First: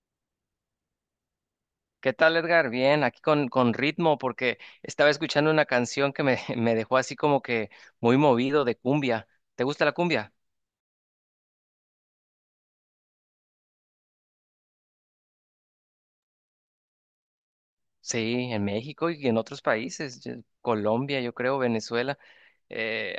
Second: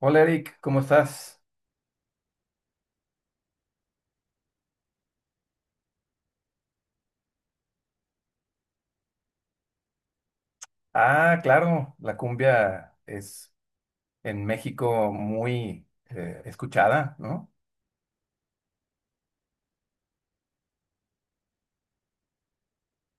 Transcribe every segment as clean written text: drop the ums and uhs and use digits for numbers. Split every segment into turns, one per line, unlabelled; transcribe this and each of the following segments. Hola Eric, ¿cómo estás?
¿Qué tal, Edgar? Bien, aquí con ritmo, porque estaba escuchando una canción que me dejó así como que muy movido de cumbia. ¿Te gusta la cumbia?
Ah, claro, la cumbia es en México muy escuchada, ¿no?
Sí, en México y en otros países, Colombia, yo creo, Venezuela. eh,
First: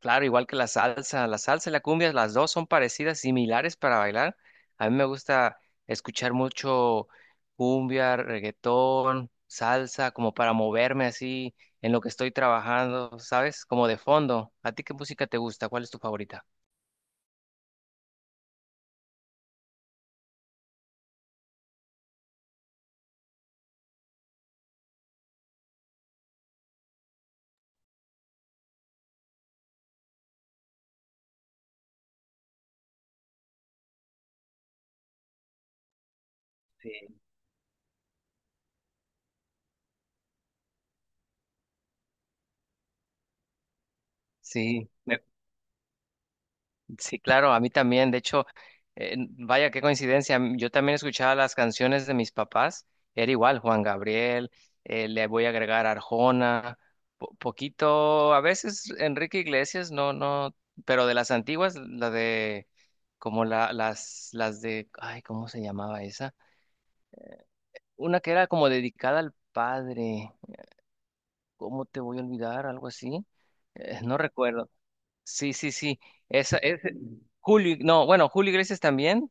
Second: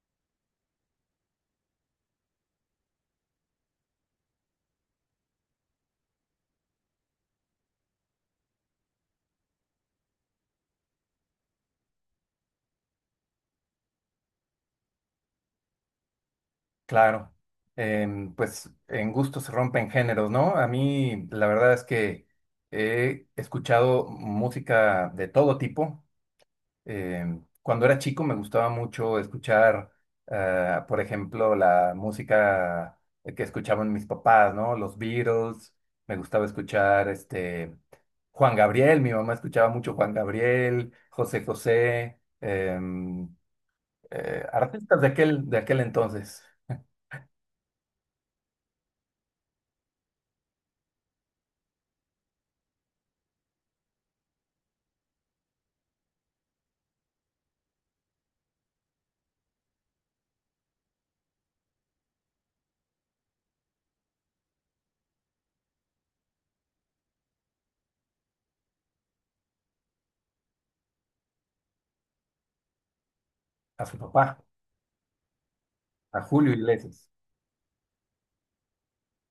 claro, igual que la salsa y la cumbia, las dos son parecidas, similares para bailar. A mí me gusta escuchar mucho cumbia, reggaetón, salsa, como para moverme así en lo que estoy trabajando, ¿sabes? Como de fondo. ¿A ti qué música te gusta? ¿Cuál es tu favorita?
Claro. Pues en gustos se rompen géneros, ¿no? A mí la verdad es que he escuchado música de todo tipo. Eh, Cuando era chico me gustaba mucho escuchar, por ejemplo, la música que escuchaban mis papás, ¿no? Los Beatles, me gustaba escuchar
Sí.
Juan Gabriel. Mi mamá escuchaba mucho Juan Gabriel, José José,
Sí.
artistas de aquel entonces,
Sí, claro, a mí también. De hecho, vaya, qué coincidencia. Yo también escuchaba las canciones de mis papás. Era igual, Juan Gabriel, le voy a agregar Arjona, poquito, a veces Enrique Iglesias, no, no, pero de las antiguas, la de, como la, las de, ay, ¿cómo se llamaba esa? Una que era como dedicada al padre. ¿Cómo te voy a olvidar? Algo así.
a su
No
papá,
recuerdo. Sí, sí, sí.
a Julio
Esa es
Iglesias,
Julio, no, bueno, Julio Iglesias también.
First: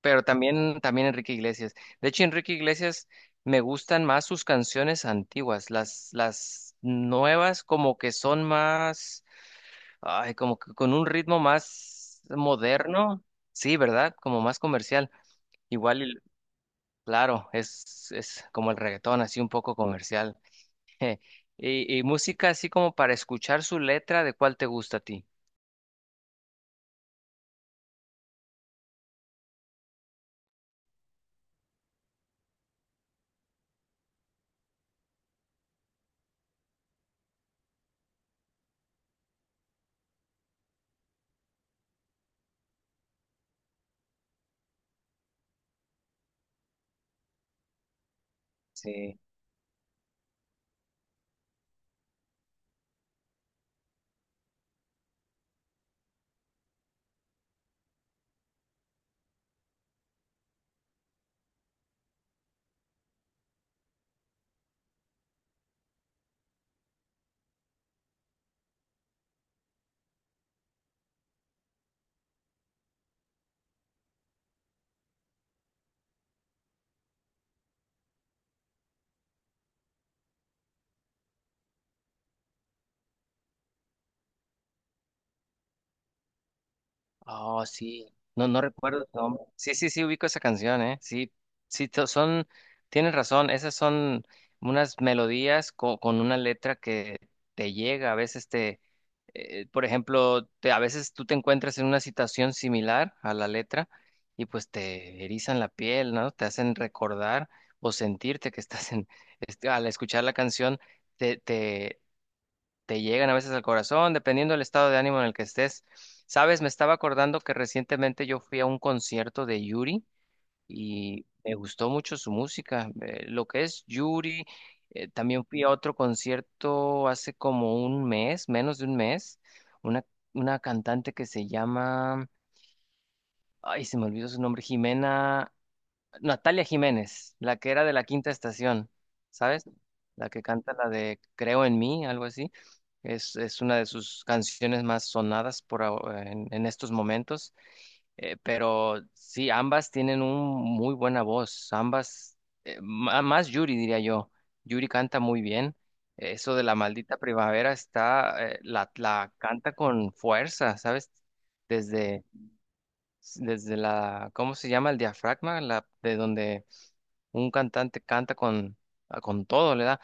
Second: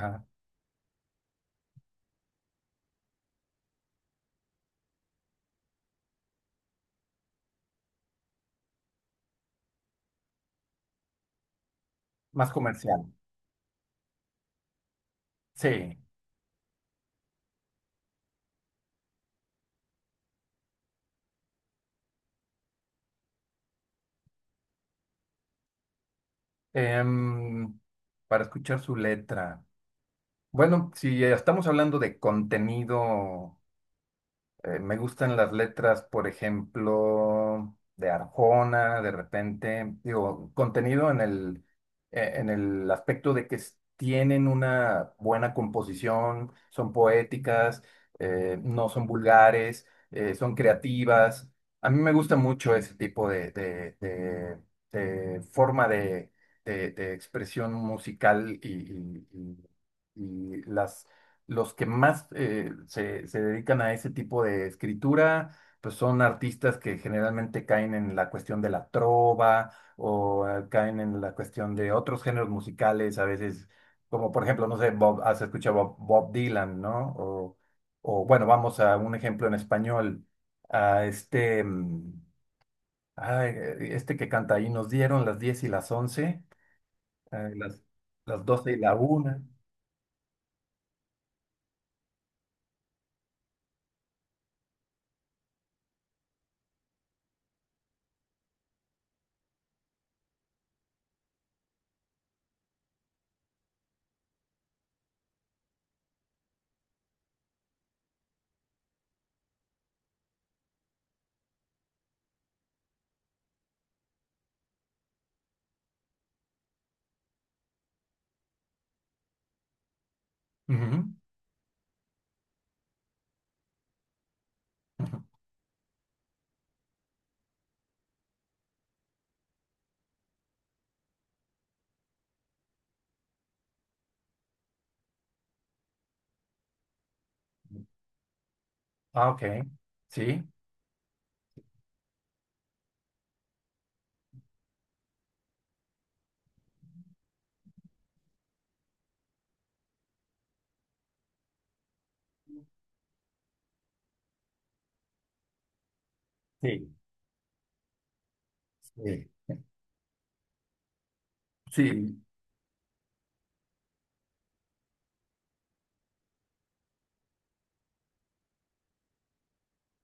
Pero también, también Enrique Iglesias. De hecho, Enrique Iglesias me gustan más sus canciones antiguas. Las nuevas como que son más, ay, como que con un ritmo más
más comercial,
moderno. Sí, ¿verdad? Como más comercial.
sí.
Igual, y- claro, es como el reggaetón, así un poco comercial. Y, y música así como para escuchar su letra, ¿de cuál te gusta a ti?
Em, para escuchar su letra. Bueno, si ya estamos hablando de contenido, me gustan las letras, por ejemplo, de Arjona. De repente, digo, contenido en el aspecto de que tienen una buena composición, son poéticas, no son
Sí.
vulgares, son creativas. A mí me gusta mucho ese tipo de forma de expresión musical y las los que más se dedican a ese tipo de escritura, pues son artistas que generalmente caen en la cuestión de la trova o caen en la cuestión de otros géneros musicales a veces, como por ejemplo, no sé, has escuchado Bob Dylan, ¿no? O bueno, vamos a un ejemplo en español, a este que canta ahí, nos dieron las 10 y las once, eh,
Oh,
las,
sí.
las
No, no
12 y la
recuerdo su
una.
nombre. Sí, sí, sí, ubico esa canción, ¿eh? Sí, sí, to- son, tienes razón, esas son unas melodías con una letra que te llega, a veces te, por ejemplo, te, a veces tú te encuentras en una situación similar a la letra y pues te erizan la piel, ¿no? Te hacen recordar o sentirte que estás en, este, al escuchar la canción, te, te te llegan a veces al corazón, dependiendo del estado de ánimo en el que estés. Sabes, me estaba acordando que recientemente yo fui a un concierto de Yuri
Ujú.
y me gustó mucho su música. Lo que es Yuri, también fui a otro concierto hace como un mes, menos de un mes, una, una cantante que se llama, ay, se me olvidó su nombre, Jimena Natalia Jiménez, la que era de la Quinta Estación,
Ah, ok.
¿sabes? La que
Sí.
canta la de Creo en mí, algo así. Es una de sus canciones más sonadas en estos momentos. Pero sí, ambas tienen un muy buena voz. Ambas, más Yuri, diría yo. Yuri canta muy bien. Eso de la
Sí,
maldita primavera está,
sí,
la canta con fuerza, ¿sabes?
sí,
Desde, Desde la, ¿cómo se llama? El diafragma, la, de donde un cantante canta con todo, le da.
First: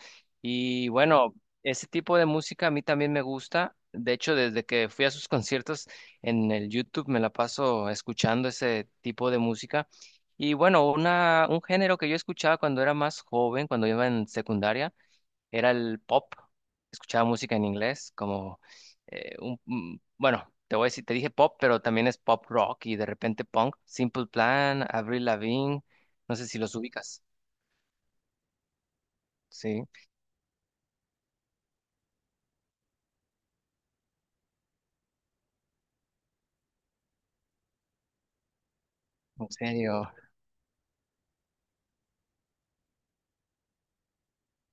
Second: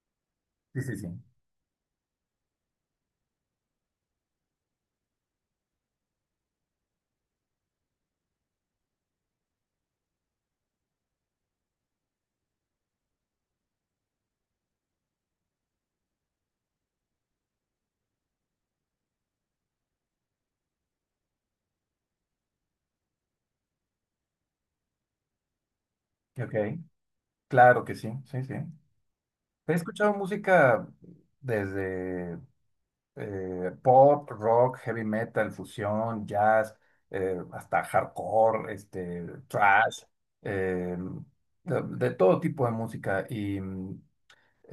sí,
Y
sí, sí.
bueno, ese tipo de música a mí también me gusta. De hecho, desde que fui a sus conciertos en el YouTube me la paso escuchando ese tipo de música. Y bueno, un género que yo escuchaba cuando era más joven, cuando iba en secundaria, era el pop. Escuchaba música en inglés, como bueno, te voy a decir, te dije pop, pero también es pop rock y de repente punk. Simple Plan, Avril Lavigne, no sé
Ok,
si los ubicas.
claro que sí, sí, sí. He
Sí,
escuchado música desde pop, rock, heavy metal, fusión, jazz, hasta hardcore,
en
thrash,
serio,
eh, de todo tipo de música. Y, mm,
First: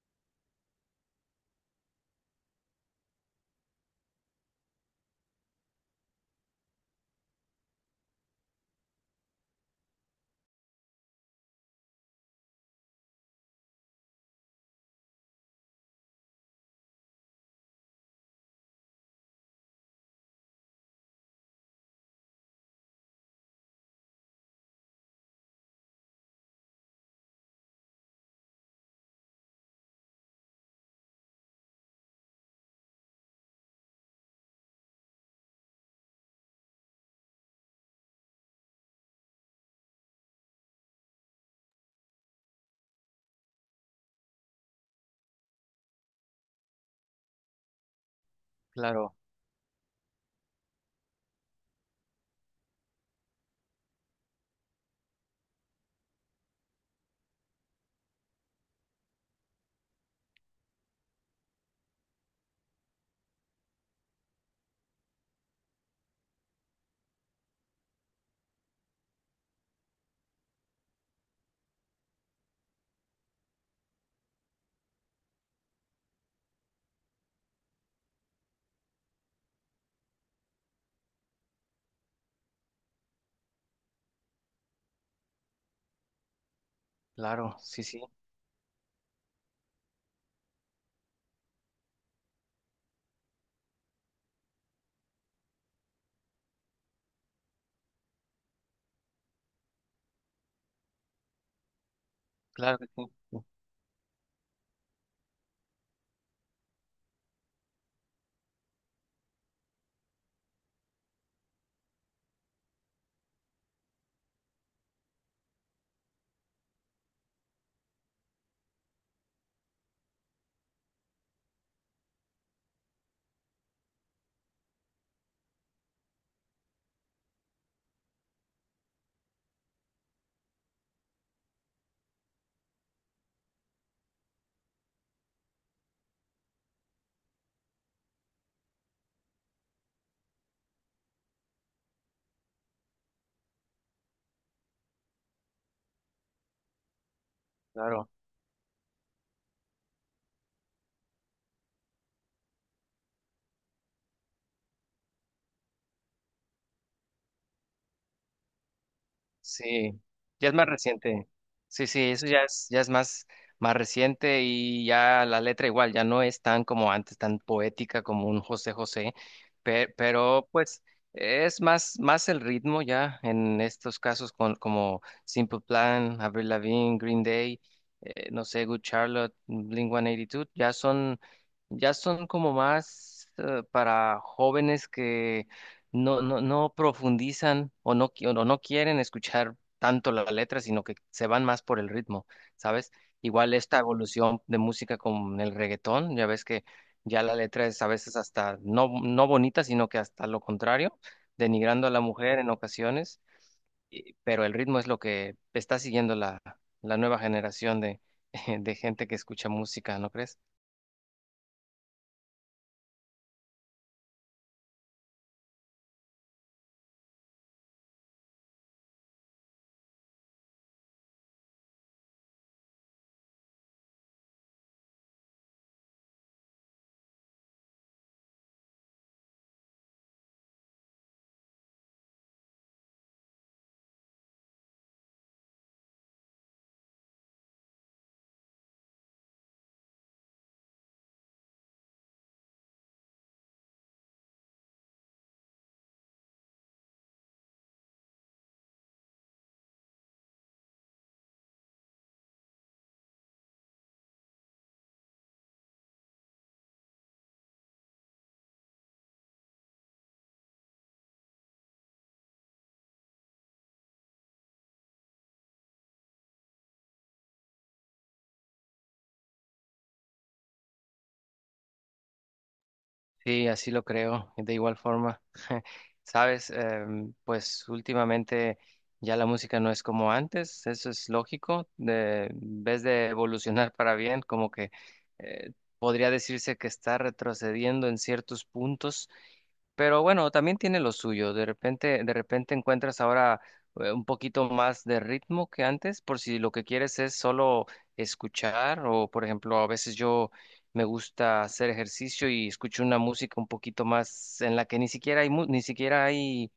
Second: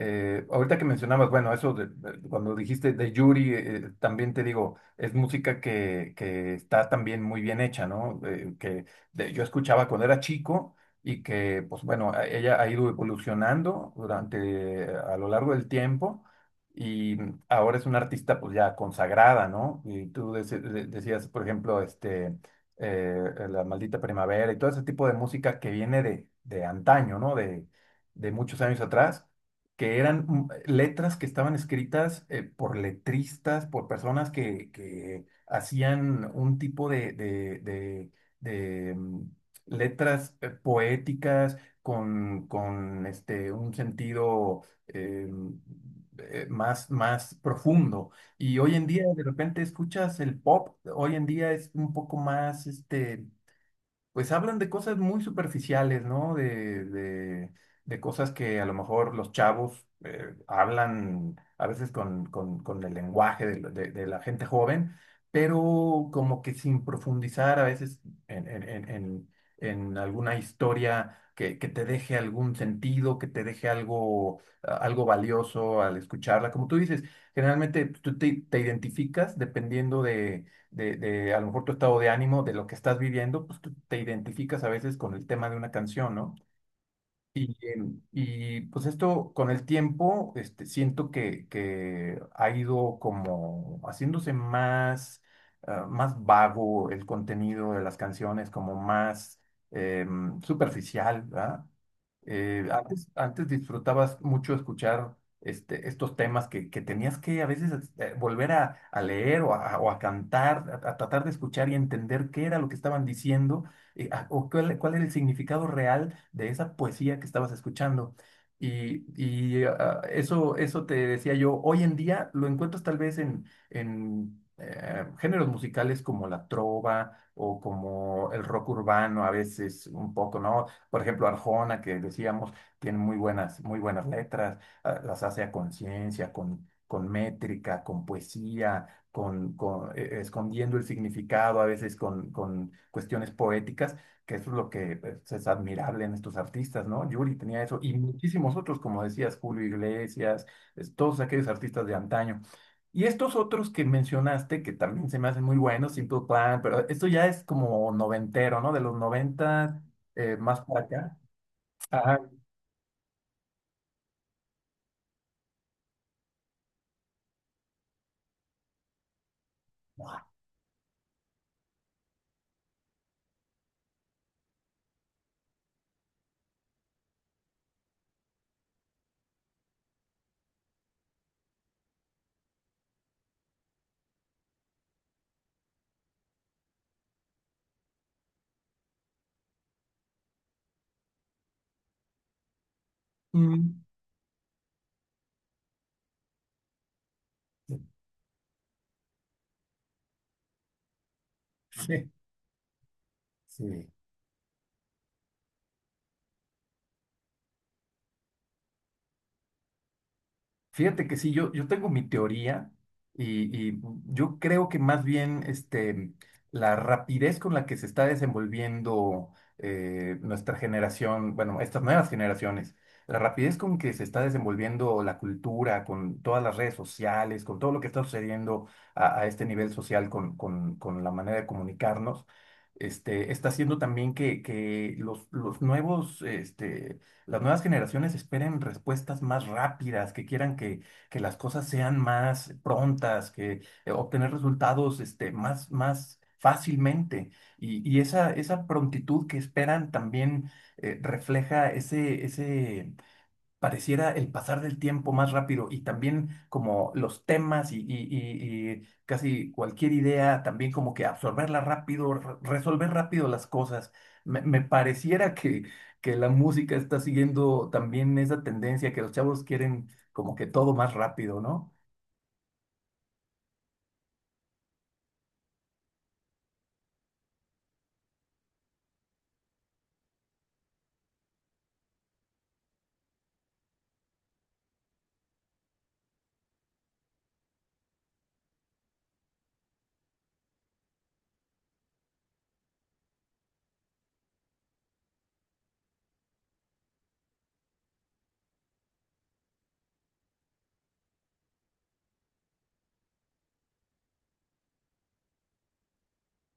Eh, Ahorita que mencionabas, bueno, eso cuando dijiste de Yuri, también te digo, es música que está también muy bien hecha, ¿no? Que yo escuchaba cuando era chico y que, pues bueno, ella ha ido evolucionando durante, a lo largo del tiempo, y ahora es una artista pues ya consagrada, ¿no? Y tú decías, por ejemplo, La Maldita Primavera y todo ese tipo de música que viene de antaño, ¿no? De muchos años atrás, que eran letras que estaban escritas por letristas, por personas que hacían un tipo de letras poéticas con un sentido más, más profundo. Y hoy en día
claro,
de repente escuchas el pop, hoy en día es un poco más pues hablan de cosas muy superficiales, ¿no? De cosas que a lo mejor los chavos hablan a veces con el lenguaje de de la gente joven, pero como que sin profundizar a veces en, en- en- en- en alguna historia que te deje algún sentido, que te deje algo valioso al escucharla. Como tú dices, generalmente pues tú te identificas dependiendo de a lo mejor tu estado de ánimo, de lo que estás viviendo. Pues tú te identificas a veces con el tema de una canción, ¿no?
claro,
Y,
sí, sí,
em, y pues esto con el tiempo, siento que ha ido como haciéndose más vago el contenido de las canciones, como más superficial, ¿verdad?
claro que sí,
Antes,
sí,
antes disfrutabas mucho escuchar estos temas que tenías que a veces volver a leer o a cantar, a tratar de escuchar y entender qué era lo que estaban diciendo, o cuál, cuál era el significado real de esa poesía que estabas escuchando. Y ah, eso te decía yo, hoy en día lo encuentras tal vez en géneros musicales como la trova o como el rock urbano a veces un poco, ¿no? Por ejemplo, Arjona, que decíamos, tiene muy buenas letras. Ah, las hace a conciencia, con métrica, con poesía, con, escondiendo el significado, a veces con cuestiones poéticas, que eso es lo que pues, es admirable en estos artistas, ¿no? Yuri tenía eso, y
claro.
muchísimos otros, como decías, Julio Iglesias, todos aquellos artistas de antaño. Y estos otros que mencionaste, que también se me hacen muy buenos, Simple Plan, pero esto ya es como noventero, ¿no? De los noventas,
Sí, ya es
más
más
para acá.
reciente. Sí, sí,
Ajá.
eso ya es más, más reciente y ya la letra igual, ya no es tan como antes, tan poética como un José José, pero, pues es más, más el ritmo ya en estos casos con, como Simple Plan, Avril Lavigne, Green Day, no sé, Good Charlotte, Blink-182, ya son como más para jóvenes que no profundizan o no quieren escuchar tanto la letra, sino que se van más por el ritmo, ¿sabes? Igual esta
Mm.
evolución de música con el reggaetón, ya ves que ya la letra es a veces hasta no, no bonita, sino que hasta lo contrario, denigrando a la
Sí,
mujer en ocasiones,
sí.
pero el ritmo es lo que está siguiendo la nueva generación de, de gente que escucha música, ¿no crees?
Fíjate que sí. Yo yo tengo mi teoría, y yo creo que más bien la rapidez con la que se está desenvolviendo nuestra generación, bueno, estas nuevas generaciones, la rapidez con que se está desenvolviendo la cultura, con todas las redes sociales, con todo lo que está sucediendo a este nivel social, con la manera de comunicarnos, está haciendo también que los nuevos, las nuevas generaciones esperen respuestas más rápidas, que quieran que las cosas sean más prontas, que obtener resultados más, más fácilmente. Y esa, esa prontitud que esperan también refleja ese, ese pareciera el pasar del tiempo más rápido, y también como los temas y casi cualquier idea, también como que absorberla rápido, resolver rápido las cosas. Me pareciera que la música está siguiendo también esa tendencia, que los chavos quieren como que todo más rápido, ¿no?
Sí, así lo creo, de igual forma. Sabes, pues últimamente ya la música no es como antes, eso es lógico. De, en vez de evolucionar para bien, como que eh, podría decirse que está retrocediendo en ciertos puntos. Pero bueno, también tiene lo suyo. De repente encuentras ahora un poquito más de ritmo que antes, por si lo que quieres es solo escuchar, o por ejemplo, a veces yo me gusta hacer ejercicio y escucho una música un poquito más en la que ni siquiera hay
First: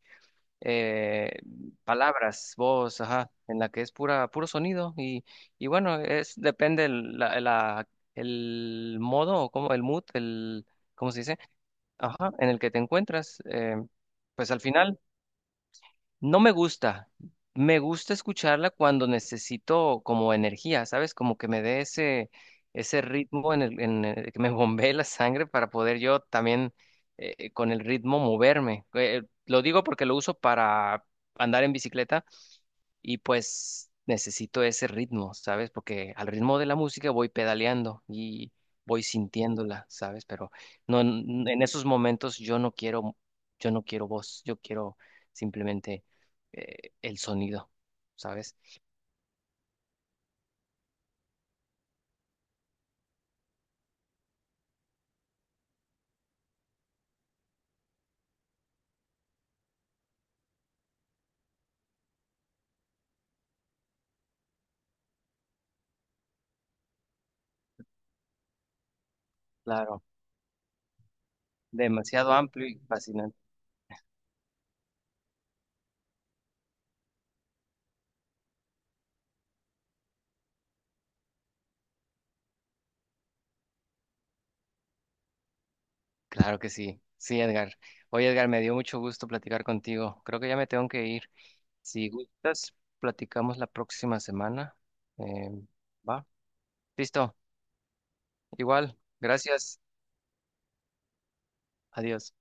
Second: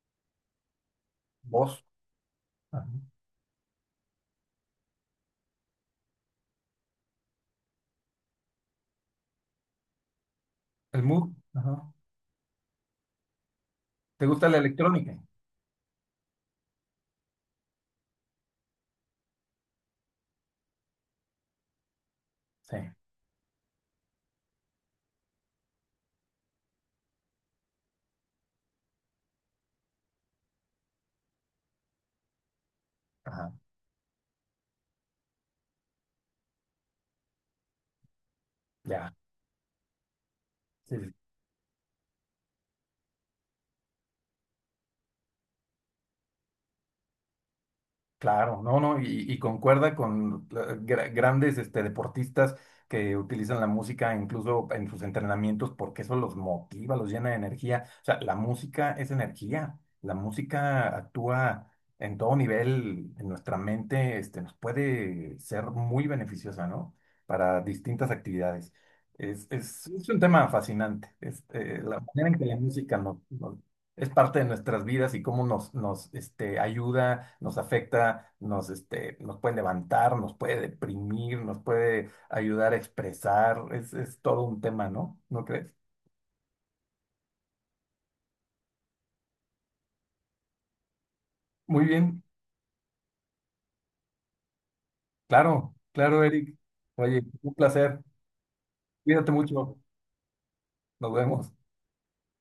eh,
Voz,
palabras,
ajá,
voz, ajá, en la que puro sonido. Y bueno, es depende el modo, como el mood, el,
el
¿cómo se
mood,
dice?
ajá.
Ajá, en el que te encuentras,
¿Te gusta
pues
la
al final
electrónica?
no me gusta. Me gusta escucharla cuando necesito como energía, ¿sabes? Como que me dé
Sí,
ese ritmo en el que me bombee la sangre para poder yo también con el ritmo moverme. Lo digo porque lo uso para andar en bicicleta y
ajá,
pues necesito ese ritmo, ¿sabes? Porque al ritmo de la música voy pedaleando y voy
ya.
sintiéndola, ¿sabes? Pero
Sí, sí,
no
sí.
en en esos momentos yo no quiero, yo no quiero voz, yo quiero simplemente el sonido, ¿sabes?
Claro, no, no, y concuerda con grandes deportistas que utilizan la música incluso en sus entrenamientos porque eso los motiva, los llena de energía. O sea, la música es energía, la música actúa en todo nivel en nuestra mente, nos puede ser muy beneficiosa, ¿no? Para distintas actividades.
Claro,
Es un tema fascinante, la manera
demasiado
en que la
amplio y
música nos,
fascinante.
nos es parte de nuestras vidas, y cómo nos, nos ayuda, nos afecta, nos, nos puede levantar, nos puede deprimir, nos puede ayudar a expresar. Es todo un tema, ¿no? ¿No crees?
Claro que sí. Sí, Edgar. Oye, Edgar, me dio mucho gusto platicar contigo. Creo que ya me tengo que ir.
Muy
Si
bien,
gustas, platicamos la próxima semana. Em,
claro, claro,
¿Va?
Eric. Oye,
Listo.
un placer.
Igual,
Cuídate mucho.
gracias.
Nos vemos.
Adiós.